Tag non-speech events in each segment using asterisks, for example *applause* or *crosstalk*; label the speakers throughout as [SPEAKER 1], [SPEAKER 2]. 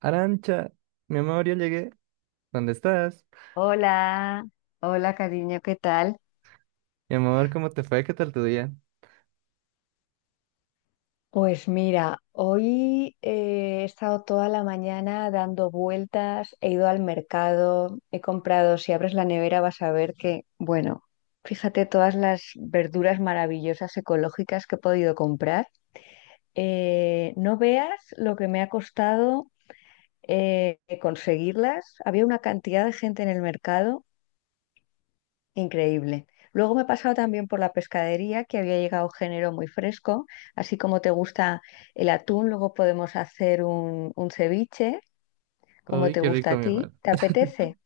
[SPEAKER 1] Arancha, mi amor, ya llegué. ¿Dónde estás?
[SPEAKER 2] Hola, hola cariño, ¿qué tal?
[SPEAKER 1] Mi amor, ¿cómo te fue? ¿Qué tal tu día?
[SPEAKER 2] Pues mira, hoy he estado toda la mañana dando vueltas, he ido al mercado, he comprado, si abres la nevera vas a ver que, bueno, fíjate todas las verduras maravillosas ecológicas que he podido comprar. No veas lo que me ha costado conseguirlas. Había una cantidad de gente en el mercado. Increíble. Luego me he pasado también por la pescadería, que había llegado género muy fresco. Así como te gusta el atún, luego podemos hacer un ceviche, como
[SPEAKER 1] Uy,
[SPEAKER 2] te
[SPEAKER 1] qué
[SPEAKER 2] gusta
[SPEAKER 1] rico,
[SPEAKER 2] a
[SPEAKER 1] mi
[SPEAKER 2] ti.
[SPEAKER 1] amor.
[SPEAKER 2] ¿Te apetece?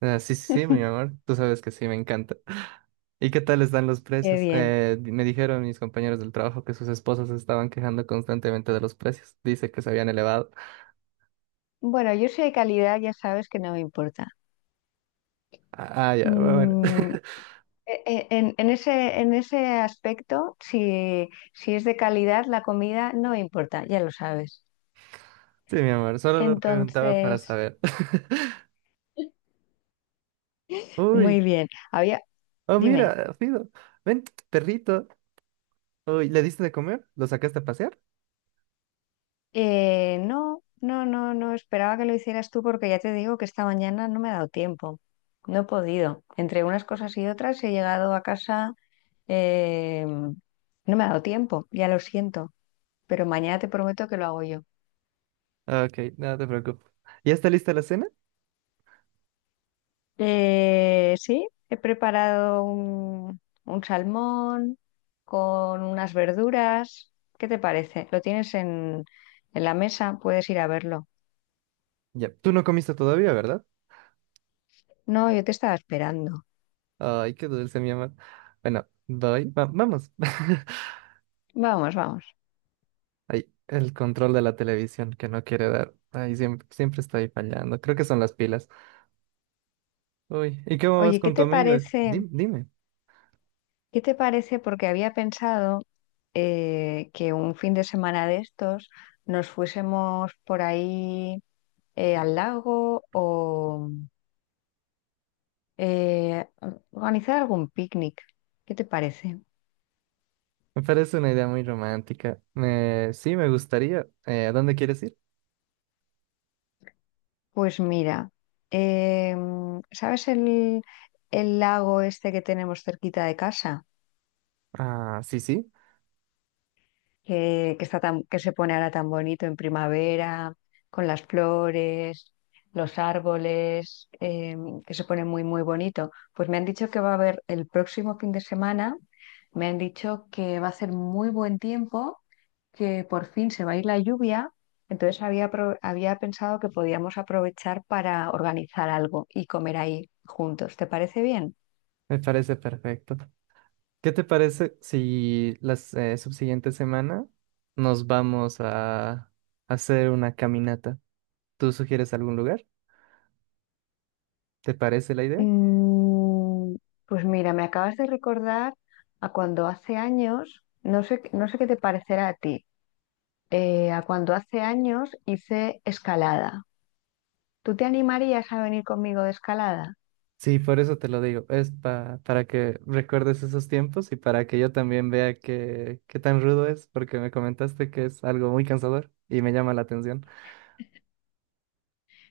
[SPEAKER 1] Ah, sí, sí, sí, mi amor. Tú sabes que sí, me encanta. *laughs* ¿Y qué tal están los
[SPEAKER 2] Qué
[SPEAKER 1] precios?
[SPEAKER 2] bien.
[SPEAKER 1] Me dijeron mis compañeros del trabajo que sus esposas se estaban quejando constantemente de los precios. Dice que se habían elevado.
[SPEAKER 2] Bueno, yo soy de calidad, ya sabes que no me importa.
[SPEAKER 1] Ah, ah, ya, bueno.
[SPEAKER 2] Mm,
[SPEAKER 1] *laughs*
[SPEAKER 2] en ese, en ese aspecto, si, si es de calidad, la comida no me importa, ya lo sabes.
[SPEAKER 1] Sí, mi amor, solo lo preguntaba para
[SPEAKER 2] Entonces,
[SPEAKER 1] saber. *laughs*
[SPEAKER 2] muy
[SPEAKER 1] Uy,
[SPEAKER 2] bien. Había,
[SPEAKER 1] oh,
[SPEAKER 2] dime.
[SPEAKER 1] mira, Fido, ven, perrito. Uy, ¿le diste de comer? ¿Lo sacaste a pasear?
[SPEAKER 2] No, no, no, no esperaba que lo hicieras tú porque ya te digo que esta mañana no me ha dado tiempo. No he podido. Entre unas cosas y otras he llegado a casa. eh, no me ha dado tiempo, ya lo siento, pero mañana te prometo que lo hago yo.
[SPEAKER 1] Ok, no te preocupes. ¿Ya está lista la cena?
[SPEAKER 2] Sí, he preparado un salmón con unas verduras. ¿Qué te parece? ¿Lo tienes en la mesa? Puedes ir a verlo.
[SPEAKER 1] Ya, tú no comiste todavía, ¿verdad?
[SPEAKER 2] No, yo te estaba esperando.
[SPEAKER 1] Ay, qué dulce, mi amor. Bueno, vamos. *laughs*
[SPEAKER 2] Vamos, vamos.
[SPEAKER 1] Ay, el control de la televisión que no quiere dar. Ay, siempre, siempre está ahí fallando. Creo que son las pilas. Uy, ¿y cómo vas
[SPEAKER 2] Oye, ¿qué
[SPEAKER 1] con tu
[SPEAKER 2] te
[SPEAKER 1] amiga?
[SPEAKER 2] parece?
[SPEAKER 1] Dime.
[SPEAKER 2] ¿Qué te parece? Porque había pensado que un fin de semana de estos nos fuésemos por ahí al lago o eh, organizar algún picnic. ¿Qué te parece?
[SPEAKER 1] Me parece una idea muy romántica. Sí, me gustaría. ¿A dónde quieres ir?
[SPEAKER 2] Pues mira, ¿sabes el lago este que tenemos cerquita de casa?
[SPEAKER 1] Ah, sí, sí.
[SPEAKER 2] Que está tan, que se pone ahora tan bonito en primavera, con las flores, los árboles, que se pone muy, muy bonito. Pues me han dicho que va a haber el próximo fin de semana, me han dicho que va a hacer muy buen tiempo, que por fin se va a ir la lluvia. Entonces había, había pensado que podíamos aprovechar para organizar algo y comer ahí juntos. ¿Te parece bien?
[SPEAKER 1] Me parece perfecto. ¿Qué te parece si la subsiguiente semana nos vamos a hacer una caminata? ¿Tú sugieres algún lugar? ¿Te parece la idea?
[SPEAKER 2] Mm, pues mira, me acabas de recordar a cuando hace años, no sé, no sé qué te parecerá a ti, a cuando hace años hice escalada. ¿Tú te animarías a venir conmigo de escalada?
[SPEAKER 1] Sí, por eso te lo digo. Es para que recuerdes esos tiempos y para que yo también vea qué, qué tan rudo es, porque me comentaste que es algo muy cansador y me llama la atención.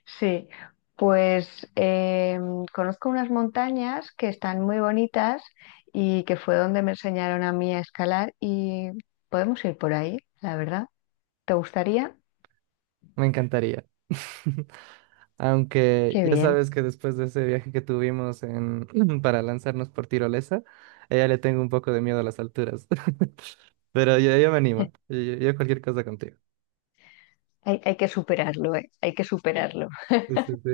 [SPEAKER 2] Sí, pues conozco unas montañas que están muy bonitas y que fue donde me enseñaron a mí a escalar y podemos ir por ahí, la verdad. ¿Te gustaría?
[SPEAKER 1] Me encantaría. *laughs* Aunque
[SPEAKER 2] Qué
[SPEAKER 1] ya
[SPEAKER 2] bien.
[SPEAKER 1] sabes que después de ese viaje que tuvimos en, *clears throat* para lanzarnos por tirolesa, a ella le tengo un poco de miedo a las alturas. *laughs* Pero yo me animo.
[SPEAKER 2] *laughs*
[SPEAKER 1] Yo cualquier cosa contigo.
[SPEAKER 2] Hay que superarlo, ¿eh? Hay que superarlo.
[SPEAKER 1] Sí, sí, sí.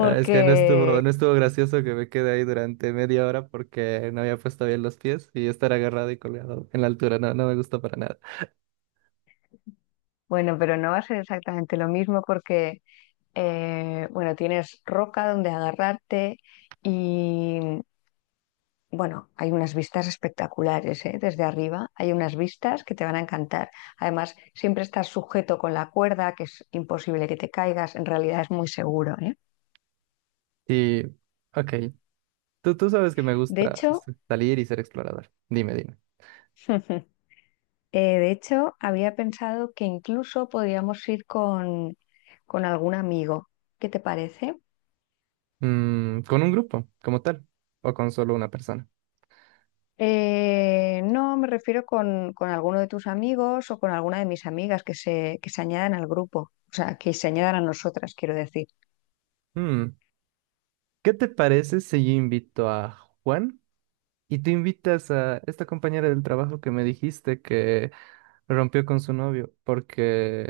[SPEAKER 1] Ah, es que no estuvo, no estuvo gracioso que me quedé ahí durante media hora porque no había puesto bien los pies y estar agarrado y colgado en la altura, no, no me gustó para nada.
[SPEAKER 2] bueno, pero no va a ser exactamente lo mismo porque, bueno, tienes roca donde agarrarte y, bueno, hay unas vistas espectaculares, ¿eh? Desde arriba hay unas vistas que te van a encantar. Además, siempre estás sujeto con la cuerda, que es imposible que te caigas, en realidad es muy seguro, ¿eh?
[SPEAKER 1] Y, ok, tú sabes que me
[SPEAKER 2] De
[SPEAKER 1] gusta
[SPEAKER 2] hecho,
[SPEAKER 1] salir y ser explorador. Dime, dime.
[SPEAKER 2] *laughs* eh, de hecho, había pensado que incluso podríamos ir con algún amigo. ¿Qué te parece?
[SPEAKER 1] Mm, ¿con un grupo como tal o con solo una persona?
[SPEAKER 2] No, me refiero con alguno de tus amigos o con alguna de mis amigas que se añadan al grupo, o sea, que se añadan a nosotras, quiero decir.
[SPEAKER 1] Mm, ¿qué te parece si yo invito a Juan y tú invitas a esta compañera del trabajo que me dijiste rompió con su novio porque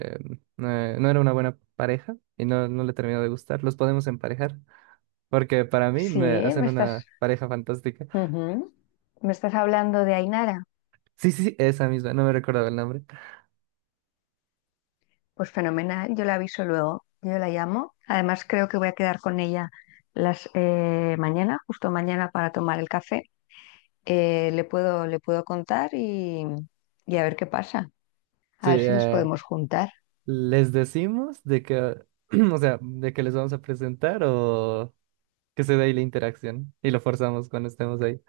[SPEAKER 1] no era una buena pareja y no, no le terminó de gustar. Los podemos emparejar porque para mí
[SPEAKER 2] Sí,
[SPEAKER 1] me hacen
[SPEAKER 2] me estás,
[SPEAKER 1] una pareja fantástica.
[SPEAKER 2] ujú. Me estás hablando de Ainara.
[SPEAKER 1] Sí, sí, sí, esa misma, no me recordaba el nombre.
[SPEAKER 2] Pues fenomenal, yo la aviso luego, yo la llamo. Además, creo que voy a quedar con ella las mañana, justo mañana para tomar el café. Le puedo, le puedo contar y a ver qué pasa,
[SPEAKER 1] Sí,
[SPEAKER 2] a ver si les podemos juntar.
[SPEAKER 1] les decimos de que, *clears throat* o sea, de que les vamos a presentar o que se dé ahí la interacción y lo forzamos cuando estemos ahí.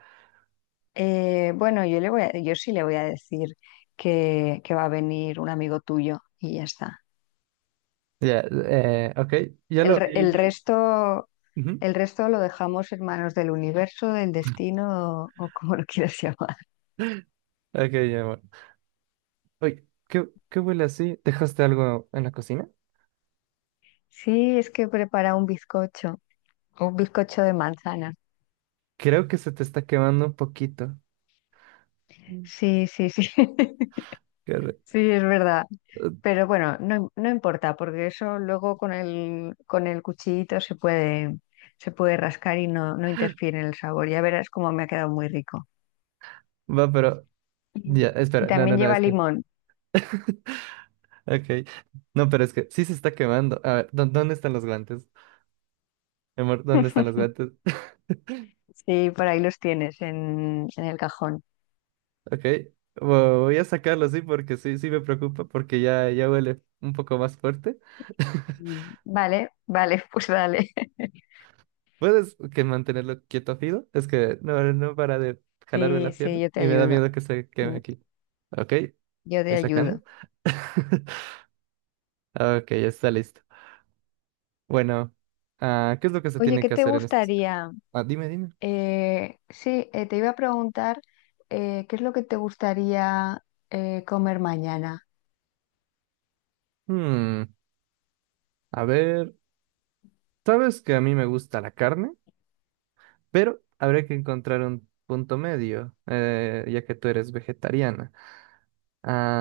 [SPEAKER 2] Bueno, yo sí le voy a decir que va a venir un amigo tuyo y ya está.
[SPEAKER 1] Ya, ok, ya lo... Sí,
[SPEAKER 2] El
[SPEAKER 1] yo-
[SPEAKER 2] resto,
[SPEAKER 1] Ujú.
[SPEAKER 2] el resto lo dejamos en manos del universo, del destino o como lo quieras *laughs* llamar.
[SPEAKER 1] Ok, ya, bueno. Oye, ¿qué huele así? ¿Dejaste algo en la cocina?
[SPEAKER 2] Sí, es que prepara un bizcocho de manzana.
[SPEAKER 1] Creo que se te está quemando un poquito. Mm.
[SPEAKER 2] Sí, sí, sí. *laughs*
[SPEAKER 1] Corre-
[SPEAKER 2] Sí, es verdad. Pero bueno, no, no importa, porque eso luego con el cuchillito se puede rascar y no, no interfiere en el sabor. Ya verás cómo me ha quedado muy rico.
[SPEAKER 1] Va, pero ya,
[SPEAKER 2] Y
[SPEAKER 1] espera, no, no,
[SPEAKER 2] también
[SPEAKER 1] no,
[SPEAKER 2] lleva
[SPEAKER 1] es que,
[SPEAKER 2] limón.
[SPEAKER 1] ok, no, pero es que sí se está quemando. A ver, ¿dó- ¿dónde están los guantes? Mi amor, ¿dónde están los guantes? *laughs*
[SPEAKER 2] Sí, por ahí los tienes en el cajón.
[SPEAKER 1] Ok, voy a sacarlos, sí, porque sí, sí me preocupa, porque ya, ya huele un poco más fuerte. *laughs*
[SPEAKER 2] Vale, vale, *laughs* pues dale.
[SPEAKER 1] ¿Puedes que mantenerlo quieto, Fido? Es que no, no para de jalarme
[SPEAKER 2] Sí,
[SPEAKER 1] la pierna
[SPEAKER 2] sí, yo te
[SPEAKER 1] y me da
[SPEAKER 2] ayudo.
[SPEAKER 1] miedo que se queme
[SPEAKER 2] Mm,
[SPEAKER 1] aquí. Ok,
[SPEAKER 2] Yo te
[SPEAKER 1] voy sacando.
[SPEAKER 2] ayudo.
[SPEAKER 1] *laughs* Ok, ya está listo. Bueno, ah, ¿qué es lo que se
[SPEAKER 2] Oye,
[SPEAKER 1] tiene
[SPEAKER 2] ¿qué
[SPEAKER 1] que
[SPEAKER 2] te
[SPEAKER 1] hacer en este?
[SPEAKER 2] gustaría?
[SPEAKER 1] Ah, dime, dime.
[SPEAKER 2] Sí, te iba a preguntar ¿qué es lo que te gustaría comer mañana?
[SPEAKER 1] Hmm, a ver, sabes que a mí me gusta la carne, pero habrá que encontrar un punto medio, ya que tú eres vegetariana.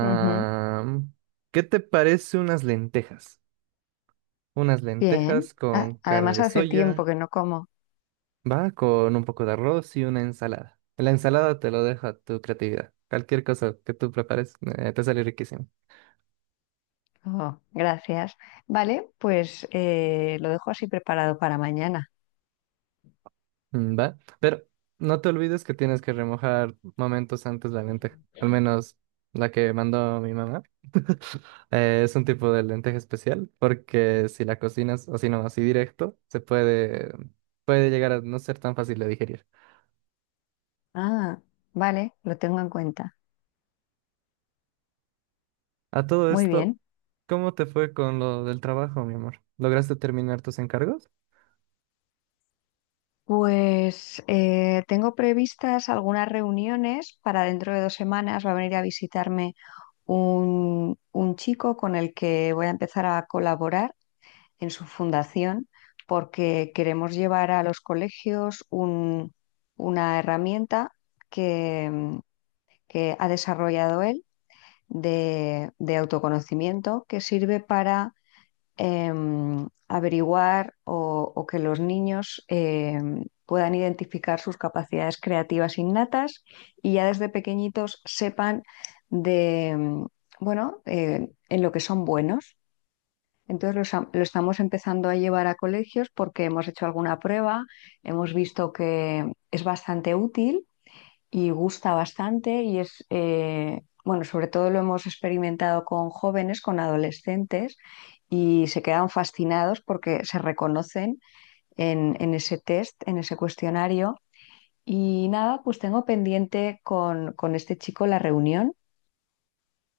[SPEAKER 2] Ujú.
[SPEAKER 1] ¿qué te parece unas lentejas? Unas
[SPEAKER 2] Bien.
[SPEAKER 1] lentejas con carne
[SPEAKER 2] Además,
[SPEAKER 1] de
[SPEAKER 2] hace tiempo
[SPEAKER 1] soya,
[SPEAKER 2] que no como.
[SPEAKER 1] va, con un poco de arroz y una ensalada. La ensalada te lo dejo a tu creatividad. Cualquier cosa que tú prepares, te sale riquísimo.
[SPEAKER 2] Oh, gracias. Vale, pues lo dejo así preparado para mañana.
[SPEAKER 1] Mm, ¿va? Pero no te olvides que tienes que remojar momentos antes la lenteja. Al menos la que mandó mi mamá. *laughs* Es un tipo de lenteja especial porque si la cocinas así no, así directo, se puede, puede llegar a no ser tan fácil de digerir.
[SPEAKER 2] Ah, vale, lo tengo en cuenta.
[SPEAKER 1] A todo
[SPEAKER 2] Muy
[SPEAKER 1] esto,
[SPEAKER 2] bien,
[SPEAKER 1] ¿cómo te fue con lo del trabajo, mi amor? ¿Lograste terminar tus encargos?
[SPEAKER 2] pues tengo previstas algunas reuniones para dentro de 2 semanas. Va a venir a visitarme un chico con el que voy a empezar a colaborar en su fundación porque queremos llevar a los colegios una herramienta que que ha desarrollado él de autoconocimiento que sirve averiguar o que los niños puedan identificar sus capacidades creativas innatas y ya desde pequeñitos sepan de, bueno, en lo que son buenos. Entonces estamos empezando a llevar a colegios porque hemos hecho alguna prueba, hemos visto que es bastante útil y gusta bastante y es, bueno, sobre todo lo hemos experimentado con jóvenes, con adolescentes y se quedan fascinados porque se reconocen en ese test, en ese cuestionario. Y nada, pues tengo pendiente con este chico la reunión.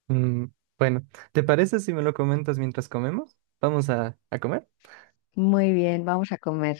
[SPEAKER 1] Mm, bueno, ¿te parece si me lo comentas mientras comemos? Vamos a comer.
[SPEAKER 2] Muy bien, vamos a comer.